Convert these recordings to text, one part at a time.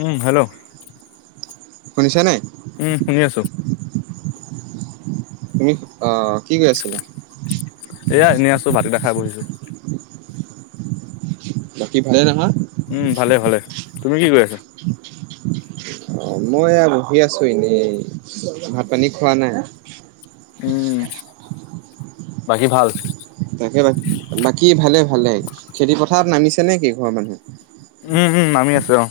উম, hello শুনিছা নাই। উম, শুনি আছোঁ। তুমি অ' কি কৰি আছিলা? এয়া এনেই আছোঁ ভাত কেইটা খাই বহিছোঁ। বাকী ভালে নহয়। উম, ভালে, ভালেই। তুমি কি কৰি আছা? [unintelligible] অ, মই এয়া বহি আছোঁ এনেই, ভাত পানী খোৱা নাই? উম, বাকী ভাল? তাকে বাক-বাকী ভালে, ভালেই। খেতি পথাৰত নামিছে নেকি ঘৰৰ মানুহ? উম, উম, নামি আছে অ'।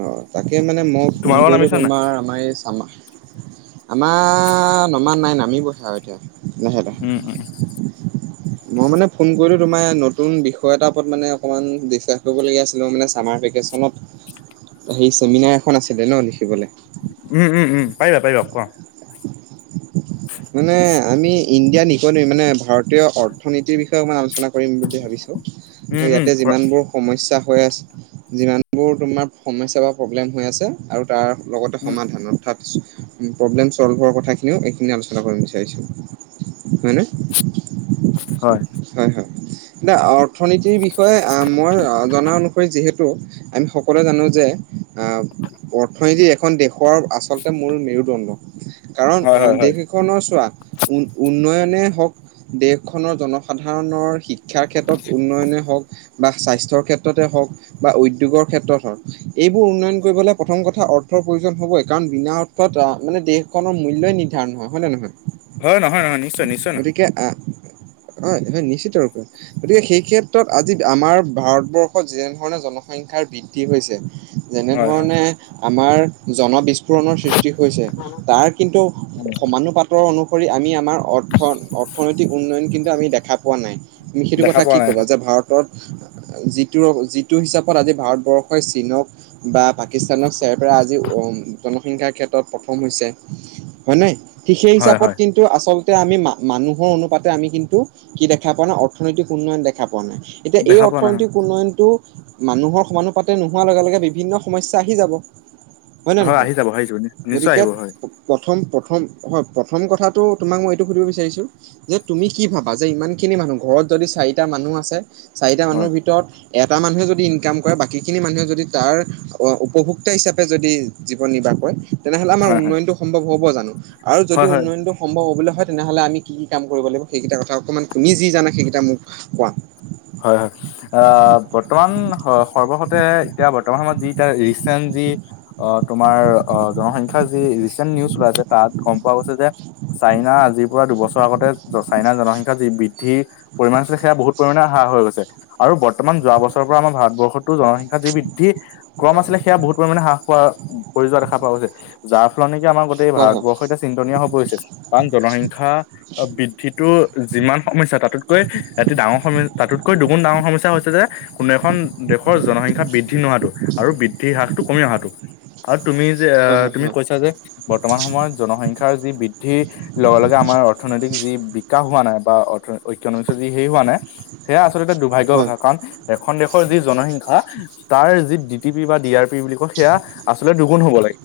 অ তাকে মানে মই ফোন তোমালোকৰ কৰিলোঁ নামিছে নাই তোমাৰ। আমাৰ এই চামা, আমাৰ নমা নাই নামিবহে আৰু এতিয়া। লাহেতে। উম উম মই মানে ফোন কৰিলোঁ তোমাৰ, নতুন বিষয় এটাৰ ওপৰত মানে অকণমান ডিচকাছ কৰিবলগীয়া আছিলে। মই মানে চামাৰ ভেকেচনত [inaudible] হেই চেমিনাৰ এখন আছিলে ন লিখিবলে? উম, উম, উম, পাৰিবা, পাৰিবা কোৱা। মানে আমি ইণ্ডিয়া ইকনমিৰ মানে, ভাৰতীয় অৰ্থনীতিৰ বিষয়ে অকমান আলোচনা কৰিম বুলি ভাবিছোঁ আৰু উম উম ইয়াতে কৰা যিমানবোৰ সমস্যা হৈ আছে, যিমানবোৰ তোমাৰ সমস্যা বা প্ৰব্লেম হৈ আছে, আৰু তাৰ লগতে উম সমাধান অৰ্থাৎ প্ৰব্লেম ছ'ল্ভৰ কথাখিনিও এইখিনি আলোচনা চনা কৰিব বিচাৰিছোঁ। হয়নে? হয়, হয়। এতিয়া অৰ্থনীতিৰ বিষয়ে আ মই আ জনা অনুসৰি যিহেতু আমি সকলোৱে জানো যে আ অৰ্থনীতি এখন দেশৰ আচলতে মূল মেৰুদণ্ড। কাৰণ হয় আ হয় দেশ হয় এখ এখনৰ চোৱা, উন- উন্নয়নে হওঁক, দেশখনৰ জনসাধাৰণৰ শিক্ষা শিক্ষাৰ ক্ষেত্ৰত উন্নয়নে হওঁক বা স্বাস্থ্যৰ ক্ষেত্ৰতে হওঁক বা উদ্যোগৰ ক্ষেত্ৰত হওঁক, এইবোৰ উন্নয়ন কৰিবলৈ প্ৰথম কথা অৰ্থৰ প্ৰয়োজন হ'বই। কাৰণ বিনা অৰ্থ অৰ্থত অ' মানে দেশখনৰ মূল্যই নিৰ্ধাৰণ হয়। হয়নে নহয়? হয় নহয় নহয় নিশ্চয় নিশ্চয় নহয় গতিকে, আ হয় এইটো নিশ্চিত ৰূপে হয়। গতিকে, সেই ক্ষেত্ৰত আজি আমাৰ ভাৰতবৰ্ষত যেনেধৰণে জনসংখ্যাৰ বৃদ্ধি হৈছে। হয় হয় যেনেধৰণে আমাৰ জনবিস্ফোৰণৰ সৃষ্টি হৈছে। তাৰ কিন্তু সমানুপাতৰ অনুসৰি, আমি আমাৰ অৰ্থ অৰ্থনৈতিক উন্নয়ন কিন্তু আমি দেখা পোৱা নাই। তুমি সেইটো দেখা কথা পোৱা কি নাই ক'বা? যে ভাৰত তত যিটোৰ যিটো হিচাপত আজি ভাৰতবৰ্ষই চীনক বা পাকিস্তানক চেৰপেলাই আজি অ' উম, জনসংখ্যাৰ ক্ষেত্ৰত প্ৰথম হৈছে, হয় নাই। ঠিক সেই হয় হিচাপত হয় কিন্তু আচলতে, আমি মা মানুহৰ অনুপাতে আমি কিন্তু কি দেখা পোৱা নাই? অৰ্থনৈতিক উন্নয়ন দেখা পোৱা নাই। এতিয়া এই দেখা পোৱা নাই হয় অৰ্থনৈতিক উন্নয়নটো মানুহৰ সমানুপাতে নোহোৱাৰ লগে লগে বিভিন্ন সমস্যা আহি যাব। হয়নে হয় নহয়? আহি যাব আহি যাব নিশ্চয় গতিকে আহিব হয় প্ৰথম প্ৰথম হয়, প্ৰথম কথাটো তোমাক মই এইটো সুধিব বিচাৰিছোঁ যে তুমি কি ভাবা? যে ইমান খিনি মানুহ, ঘৰত যদি চাৰিটা মানুহ আছে চাৰিটা হয় মানুহৰ ভিতৰত এটা মানুহে যদি ইনকাম কৰে বাকীখিনি মানুহে যদি তাৰ অ, উপভোক্তা হিচাপে যদি জীৱন নিৰ্বাহ কৰে। তেনেহ'লে আমাৰ হয় হয় উন্নয়নটো সম্ভৱ হ'ব জানো? আৰু যদি হয় হয় উন্নয়নটো সম্ভৱ হ'বলৈ হয় তেনেহ'লে আমি কি কি কাম কৰিব লাগিব? সেইকেইটা কথা অকণমান তুমি যি জানা, সেইকেইটা মোক কোৱা। হয়, হয়। আ, বৰ্তমান সৰ্বসতে এতিয়া বৰ্তমান সময়ত, যি এতিয়া, ৰিচেন্ট যি অ, তোমাৰ অ, জনসংখ্যা যি ৰিচেণ্ট নিউজ ওলাই আছে তাত গম পোৱা গৈছে যে চাইনা আজিৰ পৰা দুবছৰ আগতে চাইনাৰ জনসংখ্যা যি বৃদ্ধি পৰিমাণ আছিলে, সেয়া বহুত পৰিমাণে হা হৈ গৈছে আৰু বৰ্তমান যোৱা বছৰৰ পৰা আমাৰ ভাৰতবৰ্ষতো জনসংখ্যা যি বৃদ্ধি ক্ৰম আছিলে, সেয়া বহু পৰিমাণে হ্ৰাস পোৱা পৰি যোৱা দেখা পোৱা গৈছে। যাৰ ফলত নেকি আমাৰ গোটেই হয় ভাৰতবৰ্ষ এয়া চিন্তনীয় হৈ পৰিছে আন জনসংখ্য বৃদ্ধিটো যিমান সমস্যা তাতোতকৈ এটি ডাঙৰ সমস তাতোতকৈ দুগুণ ডাঙৰ সমস্যা হৈছে যে কোনো এখন দেশৰ জনসংখ্য বৃদ্ধি নোহাতটো আৰু বৃদ্ধি হ্ৰাসটো কমি অহাটো আৰু তুমি যে হয় আহ হয় তুমি হয় হয় কৈছা যে বৰ্তমান সময়ত জনসংখ্যৰ যি বৃদ্ধি লগে লগে আমাৰ অৰ্থনৈতিক যি বিকাশ হোৱা নাই বা অৰ্ ইকনমিক যি হে হোৱা নাই সেয়া আচলতে এটা দুৰ্ভাগ্যৰ হয় কথা কাৰণ এখন দেশৰ যি জনসংখ্যা তাৰ যি ডিটি পি বা ডি আৰ পি বুলি কয় সেয়া আচলতে দুগুণ হ'ব লাগে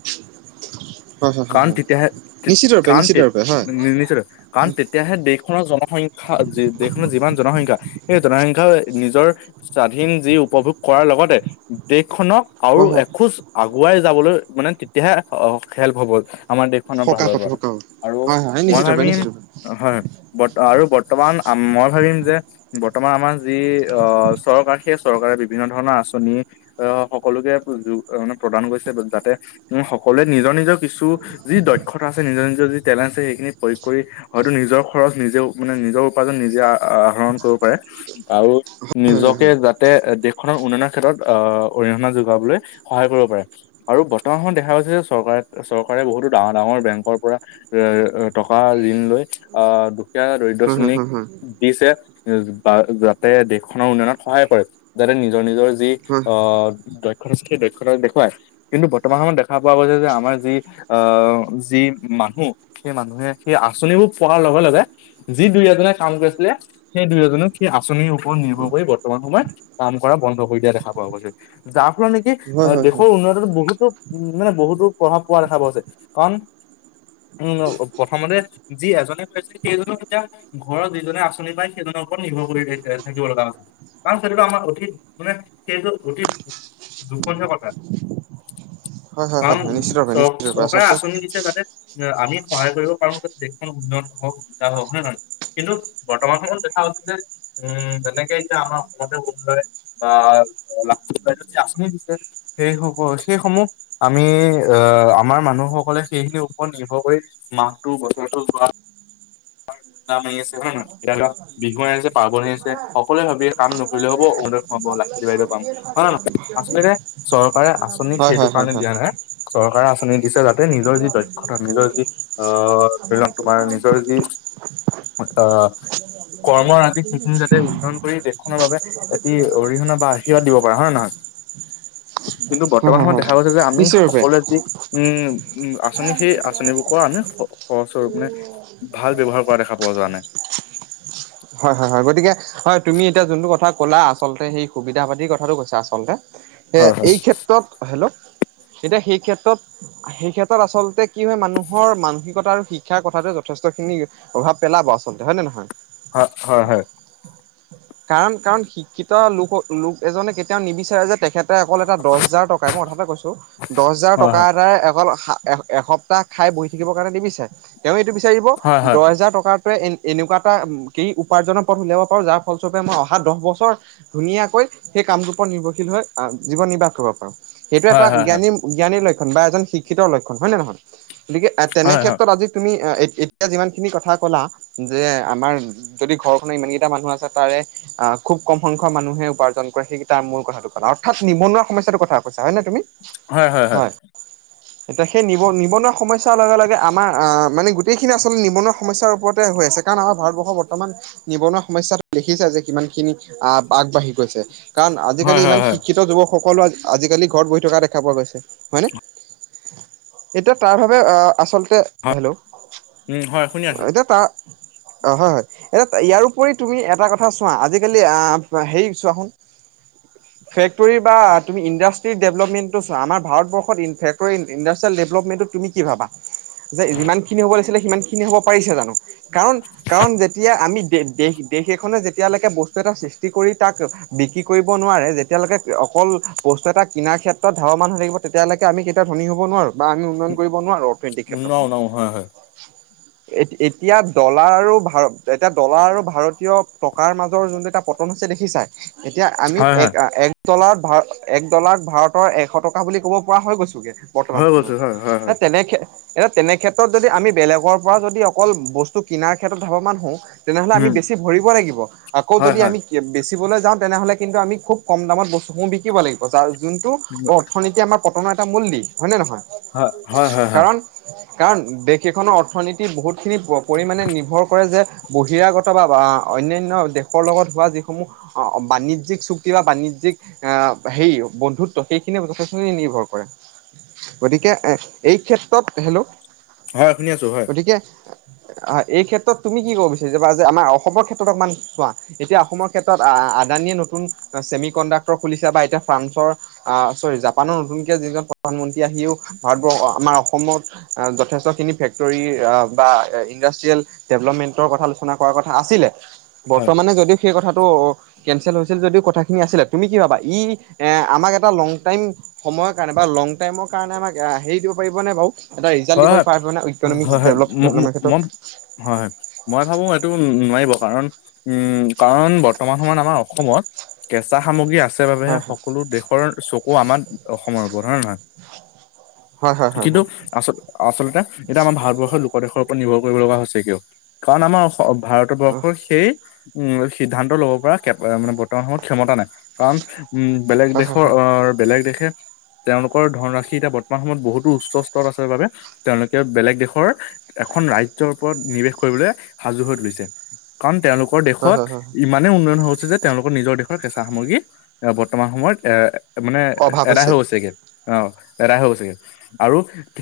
হয় হয় হয় কান হয় ইতিহ নিশ্চিত ৰূপে কান্ত নিশ্চিত ৰূপে হয় নি নিচ্ৰ কাৰণ তেতিয়াহে দেশখনৰ জনসংখ্য দেশখনৰ যিমান জনসংখ্যা সেই জনসংখ্য নিজৰ স্বাধীন যি উপভোগ কৰাৰ লগতে দেশখনক আৰু হয় হয় এখোজ আগুৱাই যাবলৈ মানে তেতিয়াহে খেল্প হ'বল আমাৰ দেশখনৰ সকাহ ভালৰ পাব সকাহ পৰা পাব আৰু হয় হয় মই নিশ্চিত ৰূপে ভাবিম নিশ্চিত ৰূপে হয় বৰ্ত আৰু বৰ্তমান মই ভাবিম যে বৰ্তমান আমাৰ যি অ চৰকাৰ সেই চৰকাৰে বিভিন্ন ধৰণৰ আঁচনি আহ সকলোকে মানে প্ৰদান কৰিছে যাতে সকলোৱে নিজৰ নিজৰ কিছু যি দক্ষতা আছে নিজৰ নিজৰ যি টেলেণ্ট আছে সেইখিনি প্ৰয়োগ কৰি হয়তো নিজৰ খৰচ নিজে মানে নিজৰ উপাৰ্জন নিজে আহ আহৰণ কৰো হয় নিজকে যতে খনৰ উন্নয়নৰ ক্ষেত্ৰত আহ অৰিহণা যোগাবলৈ সহায় কৰিব পাৰে আৰু বৰ্তমান সময়ত দেখা গৈছে যে চৰকাৰে চৰকাৰে বহুতো ডাঙৰ ডাঙৰ বেংকৰ পৰা এ টকা ঋণ লৈ আহ দুখীয়া দৰিদ্ৰ হয় হয় শ্ৰেণীক হয় হয় দিছে বা যাতে দেশখনৰ উন্নয়নত সহায় কৰে যাতে নিজৰ নিজৰ যি হয় আহ ৰত দেৰত দেখুৱা কিন্তু বৰ্তমান সময়ত দেখা পোৱা গৈছে যে আমাৰ যি আহ যি মানুহ সেই মানুহে সেই আঁচনিবোৰ পোৱাৰ লগে লগে যি দুই এজনে কাম কৰিছিলে সেই দুয়ো এজনক সেই আঁচনিৰ ওপৰত নিৰ্ভৰ কৰি বৰ্তমান সময়ত কাম কৰা বন্ধ কৰি দিয়া দেখা পোৱা গৈছে যাৰ ফলত নেকি হয় হয় অ দেশৰ উন্নয়তত বহুতো উ মানে বহুতো প্ৰভাৱ পোৱা দেখা পোৱাছে কাৰণ [unintelligible] উম প্ৰথমতে যি এজনে কৈছিলে সেইজনে এতিয়া ঘৰৰ দুইজনে আঁচনি পায় সেইজনৰওৰত নিৰ্ভৰ কৰি থাকিব লগা আছিল কাৰণ সেইটো আমাৰ অঠিক মানে সেইটো অঠিক দুখন কথাা হয় হয় হয় কাৰণ হয় নিশ্চিত ৰূপে চ নিশ্চিত ৰূপে চকে আচলতে আঁচনি দিছে তাতে আমি সহায় কৰিব পাৰো যাতে দেখোন উন্নয়ন হওক বিা হওক নে নহয় কিন্তু বৰ্তমানত হ দে উম তেনেকে এতিয়া আমাৰ অসমতে বৰে বা ল আনি দিছে সেই সকল সেই সমূহ আমি আহ আমাৰ মানুহসকলে সেইখিনিৰ ওপৰত নিৰ্ভৰ কৰি মাহতটো বছৰটো যোৱা ঠাণ্ডা মাৰি আছে হয় নে নহয় অ বিহুৱ আহ আছে পাৰ্বন হৈ আহ আছে সকলোৱে ভাবিয় কাম নকৰিলে হ'ব অনুুৰ সমাব লাখপতি বাইদেউ কাম হয় আচলতে চৰকাৰে আঁচনি হয় সেইটো হয় হয় কাৰণে হয় দিয়া নাই চৰকাৰে আঁচনি দিছে যাতে তাতে নিজৰ যি দক্ষতা নিজৰ যি আহ ধৰি লওক তোমাৰ নিজৰ যি অ কৰ্ম আজি সেইখিনি যাতে উল্য়ন কৰি দেশখনৰ বাবে এটি অৰিহণা বা আৰ্শীৰ্বাদ দিব পাৰে হয় নে নহয় কিন্তু হয় বৰ্তমান হয় সময়ত হয় দেখা হয় গৈছে যে আমি নিশ্চিত ৰূপে সকলোৱে যি উম উ আঁচনি সেই আঁচনিবোৰ ক আমি সহজৰূপ মানে ভাল ব্যৱহাৰ কৰা দেখা পোৱা যোৱা নাই হয় হয় হয় গতিকে হয় তুমি এতিয়া যোনটো কথা ক'লা আচলতে সেই সুবিধা পাদ কথাটো কৈছা আচলতে এ হয় হয় এই ক্ষেত্ৰত হেল্লো এতিয়া সেই ক্ষেত্ৰত সেই ক্ষেত্ৰত আচলতে কি হয় মানুহৰ মানসিকতা আৰু শিক্ষাৰ কথাটো যথেষ্টখিনি প্ৰভাৱ পেলাব আচলতে হয় নে নহয় হয় হয় হয় কাৰণ কাৰণ শিক্ষিত লোক লোক এজনে কেতিয়াও নিবিচাৰে যে তেখেতে অকল এটা দহ হাজাৰ টকাই মই কথা এটা কৈছো দহ হাজাৰ হয় হয় টকা এটাই অকল এসপ্তাহ খাই বহি থাকিবৰ কাৰণে নিবিচাৰে তেওঁ এইটো বিচাৰিব হয় হয় দহ হেজাৰ টকাটোৱে এ এনেকুৱা উপাৰ্জনৰ পথ উলিয়াব পাৰো যাৰ ফলস্বৰূপে মই অহা দহ বছৰ ধুনীয়াকৈ সেই কামটোৰ ওপৰত নিৰ্ভৰশীল হৈ জীৱন নিৰ্বাহ কৰিব পাৰোঁ সেইটো হয় এটা হয় জ্ঞানী জ্ঞানীৰ লক্ষণ বা এজন শিক্ষিত লক্ষণ হয় নে নহয় গতিকে এ তেনে হয় হয় ক্ষেত্ৰত আজি তুমি এতিয়া যিমান খিনি কথা ক'লা যে আমাৰ যদি ঘৰখনৰ ইমানকেইটা মানুহ আছে তাৰে অ খুব কম সংখ্যক মানুহে উপাৰ্জন কৰে সেইকেইটাৰ মোৰ কথাটো কোৱা অৰ্থাৎ নিবনুৱা সমস্যাটো কথা কৈছা হয় নে তুমি হয় হয় হয় উম এতিয়া সেই নিব নিবনুৱা সমস্যাৰ লগে লগে আমাৰ আহ মানে গোটেইখিনি আচলতে নিবনুৱা সমস্যাৰ ওপৰতে হৈ আছে কাৰণ আমাৰ ভাৰতবৰ্ষৰ বৰ্তমান নিবনুৱা সমস্যাত দেখিছে যে কিমান খিনি আহ আগবাঢ়ি গৈছে কাৰণ হয় হয় আজিকালি হয় ইমান হয় শিক্ষিত যুৱকসকলো আজিকালি ঘৰত বহি থকা দেখা পোৱা গৈছে হয় নে এতিয়া তাৰ বাবে আচলতে হেল্ল' উম হয় শুনি আছো সেইটো অ হয় হয় এ ইয়াৰপৰি তুমি এটা কথা চোৱা আজিকালি আহ হেৰি চোৱা শুন উম ফেক্টৰী বা তুমি ইণ্ডাষ্ট্ৰিয়েল ডেভলপমেণ্টটো চা আমাৰ ভাৰতবৰ্ষত ফেক্টৰী ইণ্ডাষ্ট্ৰিয়েল ডেভলপমেণ্টটো তুমি কি ভাবা যে যিমান খিনি হ'ব লাগিছিলে সিমান খিনি হ'ব পাৰিছে জানো কাৰণ কাৰণ যেতিয়া আমি দেশ তে সেইখনে যেতিয়ালৈকে বস্তু এটা সৃষ্টি কৰি তাক বিক্ৰী কৰিব নোৱাৰে যেতিয়ালৈকে অকল বস্তু এটা কিনাৰ ক্ষেত্ৰত ধাৱমান হৈ থাকিব তেতিয়ালৈকে আমি সেইটাত ধনী হ'ব নোঁৱাৰো বা আমি উন্নয়ন কৰিব নোৱাৰো অৰ্থনৈতিক উম, ন ক্ষেত্ৰখনত ন হয় হয় এতিয়া ডলাৰ আৰু ভাৰ এতিয়া ডলাৰ আৰু ভাৰতীয় টকাৰ মাজৰ যোনটো এটা পতন হৈছে দেখিছাই এতিয়া আমি হয় এক হয় এক ডলাৰত ভাৰ এক ডলাৰত ভাৰতৰ এশ টকা বুলি ক'ব পৰা হৈ গৈছোগে বৰ্তমান হৈ গৈছো সময়ত হয় হয় হয় তেনেকে এতিয়া তেনে ক্ষেত্ৰত যদি আমি বেলেগৰ পৰা যদি অকল বস্তু কিনাৰ ক্ষেত্ৰত ধাবমান হও তেনেহ'লে আমি উম বেছি ভৰিব লাগিব আকৌ হয় যদি হয় আমি বেচিবলৈ যা তেনেহ'লে কিন্তু আমি খুব কম দামত বস্তুসমূহ বিকিব লাগিব জাৰ যোনটো উম, অৰ্থনীতি আমাৰ পতনৰ এটা মূল দিশ হয় নে নহয় হয় হয় হয় হয় কাৰণ কাৰণ দেশ এখনৰ অৰ্থনীতি বহুতখিনি পৰিমাণে নিৰ্ভৰ কৰে যে, বহিৰাগত বা অন্যান্য দেশৰ লগত হোৱা যিসমূহ অ', বাণিজ্যিক চুক্তি বা বাণিজ্যিক আহ হেৰি বন্ধুত্ব সেইখিনিয়ে যথেষ্টখিনি নিৰ্ভৰ কৰে। গতিকে এ এই ক্ষেত্ৰত, হেল্ল' হয় শুনি আছো হয় গতিকে অ', এই ক্ষেত্ৰত তুমি কি ক'ব বিচাৰিবা যে, আমাৰ অসমৰ ক্ষেত্ৰত অকমান চোৱা এতিয়া অসমত ক্ষেত্ৰত আদানীয়ে নতুন ছেমিকণ্ডাক্টৰ খুলিছে বা এতিয়া ফ্ৰান্সৰ আহ চৰি জাপানৰ নতুনকে যিজন প্ৰধানমন্ত্ৰী আহিও ভাৰতবৰ্ষ আমাৰ অসমত যথেষ্ট খিনি ফেক্টৰী বা ইণ্ডাষ্ট্ৰিয়েল ডেভেলপমেণ্টৰ কথা আলোচনা কৰাৰ কথা আছিলে, হয় বৰ্তমানে যদিও সেই কথাটো কেনচেল হৈছিল যদিও কথাখিনি আছিলে, তুমি কি ভাবা সি এ আমাক এটা লং টাইম সময়ৰ কাৰণে বা লং টাইমৰ কাৰণে আমাক হেৰি দিব পাৰিব নে বাৰু এটা ৰিজাল্ট হয় দিব হয় পাৰিব হয় হয় ম- ম- ন [unintelligible] মই হয়, মই ভাবো এইটো নোৱাৰিব কাৰণ উম, কাৰণ বৰ্তমান সময়ত আমাৰ অসমত কেঁচা সামগ্ৰী আছ আছে বাবেহে হয় সকলো দেশৰ চকু আমাৰ অসমৰ ওপৰত হয় নাই? হয়, হয়, হয়, হয়। আচ-আচলতে এতিয়া আমাৰ ভাৰতবৰ্ষৰ লোক দেশৰ ওপৰত নিৰ্ভৰ কৰিব লগা হৈছে কিয়, কাৰণ আমাৰ হয় ভাৰতবৰ্ষৰ সেই উম, সিদ্ধান্ত ল'ব পৰা মানে বৰ্তমান সময়ত ক্ষমতা নাই কাৰণ উম, বেলেগ হয় দেশৰ হয় অ', বেলেগ দেশে তেওঁলোকৰ ধনৰাশি এতিয়া বৰ্তমান সময়ত বহুতো উচ্চ স্তৰত আছে বাবে তেওঁলোকে বেলেগ দেশৰ এখন ৰাজ্যৰ ওপৰত নিৱেশ কৰিবলে সাজু হৈ তুলিছে। কাৰণ তেওঁলোক হয় দেশত হয় হয় ইমানেই উন্নয়ন হৈছে যে, তেওঁলোকৰ নিজৰ দেশৰ কেঁচা সামগ্ৰী এ বৰ্তমান সময়ত এ মানে, অভাৱ এদাই হৈছে হৈ গৈছেগে। অ', এদাই হৈ গৈছেগে, আৰু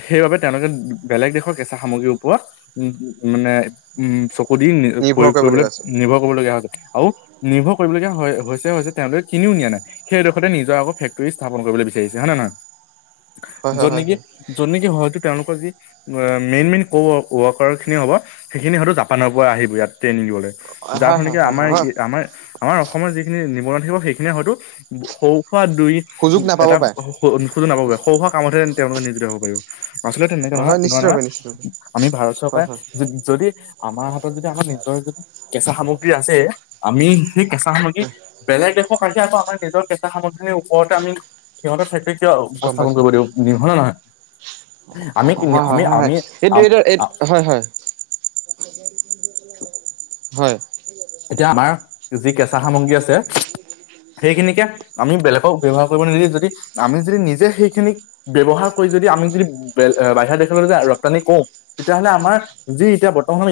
সেইবাবে [unintelligible] বেলেগ দা কেচা সামগ্ৰীৰ ওপৰত [unintelligible] নিৰ্ভৰ প্ৰয়োগ কৰিবলৈ কৰিবলগীয়া হৈছে নিৰ্ভৰ কৰিবলগীয়া হয়, আৰু নিৰ্ভৰ কৰিবলগীয়া হৈছে-হৈছে তেওঁলোকে কিনিও নিয়া নাই। সেইডোখতে নিজে আকৌ ফেক্টৰী স্থাপন কৰিব বিচাৰিছে হয়নে নহয়? হয় হয় য'ত হয় নেকি, য'ত নেকি, হয়তো তেওঁলোকৰ যি মেইন-মেইন কৱৰ্কাৰ খিনি হ'ব সেইখিনি হয়তো জাপানৰ পৰা আহিব ইয়াত ট্ৰেইনিং দিবলে। হয় যাৰ হয় হয় [unintelligible] হয় হয় হয় আমাৰ-আমাৰ আমাৰ অসমৰ যিখিনি নিবনুৱা থাকিব, সেইখিনিয়ে হয়তো সৌ খোৱা দুই সুযোগ নাপাব এটা পাৰে [unintelligible] কামতহে তেওঁলোকে নিজিত হ'ব পাৰিব। আচলতে তেনেকে হয় নহয় হয় তেনেকুৱা নহয়। নিশ্চিতভাৱে নিশ্চিতভাৱে আমি ভাৰত হয় চৰকাৰে হয় যদি আমাৰ হাতত যদি আমাৰ নিজৰ যদি কেঁচা সামগ্ৰী আছে, আমি সেই কেঁচা সামগ্ৰী হয় বেলেগ দেশক আহি আকৌ আমাৰ নিজৰ কেঁচা সামগ্ৰীৰ ওপৰতে আমি [unintelligible] গম উপস্থাপন পাইছো কৰিব দিব হয়নে নহয়? আমি হয়, হয়, আমি হয়, হয়। আমি আম এইটো এই আ হয়, হয়। হয়। এতিয়া আমাৰ যি কেঁচা সামগ্ৰী আছে সেইখিনিকে আমি বেলেগক ব্যৱহাৰ কৰিব নিদি, যদি আমি যদি নিজে সেইখিনিক ব্যৱহাৰ কৰি যদি আমি যদি বাহিৰা দেশলৈ য ৰপ্তানি কৰু তেতিয়াহ'লে আমাৰ যি এতিয়া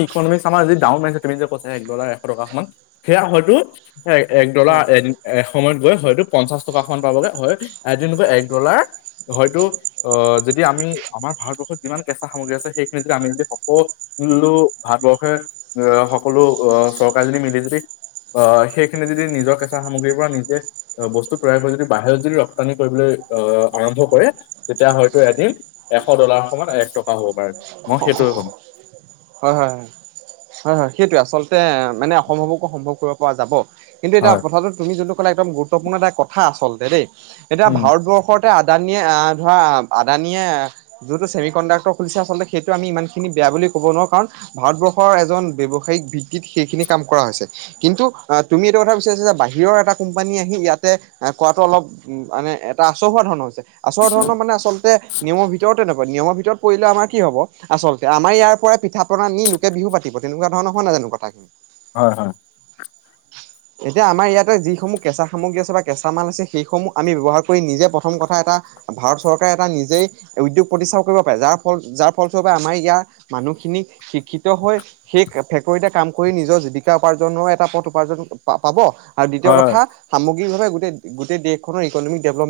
ইকনমিক্ আমাৰ যি ডাউন [unintelligible] যে কৈছা একদ [unintelligible] সেয়া হয়তো এক ডলা হয় এদিন এসময়ত গৈ হয়তো পঞ্চাশ টকা খন পাবগে হয়, এদিন গৈ এক ডলাৰ হয়তো অ', যদি আমি আমাৰ ভাৰতবৰ্ষত যিমান কেঁচা সামগ্ৰী আছে সেইখিনি যদি আমি যদি সকল [unintelligible] ভাৰতবৰ্ষে এ সকলো আহ চৰকাৰীজনী মিলি জুলি অ', সেইখিনি যদি নিজৰ কেঁচা সামগ্ৰীৰ পৰা নিজে বস্তু তৈয়াৰ কৰি যদি বাহিৰত যদি ৰপ্তানি কৰিবলৈ আহ আৰম্ভ কৰে তেতিয়া হয়তো এদিন এশ ডলাৰ সময়ত এক টকা হ'ব পাৰে মই সেইটোয়ে ক'ম হয় হয় হয় হয় হয় সেইটোৱে আচলতে মানে অসম্ভৱকো সম্ভৱ কৰিব পৰা যাব কিন্তু এতিয়া হয় কথাটো তুমি যোনটো ক'লে একদম গুৰুত্বপূৰ্ণ এটা কথা আচলতে দেই এতিয়া উম ভাৰতবৰ্ষৰ ত আদানীয়ে আহ ধৰা আদানীয়ে যোনটো চেমি কণ্ডাক্ট খুলিছে আচলতে সেইটো আম ইমান খিনি বেয়া বুলি ক'ব নোৱাৰো কাৰণ ভাৰতবৰ্ষৰ এজন ব্যৱসায়িক ভিত্তিত সেইখিনি কাম কৰা হৈছে কিন্তু তুমি এইটো কথা বিচাৰিছা যে বাহিৰৰ এটা কোম্পানী আহি ইয়াতে কোৱাটো অলপ উ মানে এটা আচল হোৱা ধৰণৰ হৈছে আচল ধৰণৰ মানে আচলতে নিয়মৰ ভিতৰতে নাপায় নিয়মৰ ভিতৰত পৰিলে আমাৰ কি হ'ব আচলতে আমাৰ ইয়াৰ পিঠ পনা নিে বিহু পাতি তেনেকুৱা ধৰণৰ হয় ন জানো কথা খিনি হয় হয় এতিয়া আমাৰ ইয়াতে যিসমূহ কেঁচা সামগ্ৰী আছে বা কেঁচা মাল আছে সেইসমূহ আমি ব্যৱহাৰ কৰি নিজে প্ৰথম কথা এটা ভাৰত চৰকাৰে এটা নিজেই উদ্যোগ প্ৰতিষ্ঠা কৰিব পাৰে যাৰ ফল যাৰ ফলস্বৰূপে আমাৰ ইয়াৰ মানুহখিনিক শিক্ষিত হৈ সেই ফেক্টৰীতে কাম কৰি নিজৰ জীৱিকা উপাৰ্জনৰ এটা পথ উপাৰ্জন াব আৰু দ্বিতীয় হয় কথা সামগভাৱে গ গ দেশনৰ ইভপে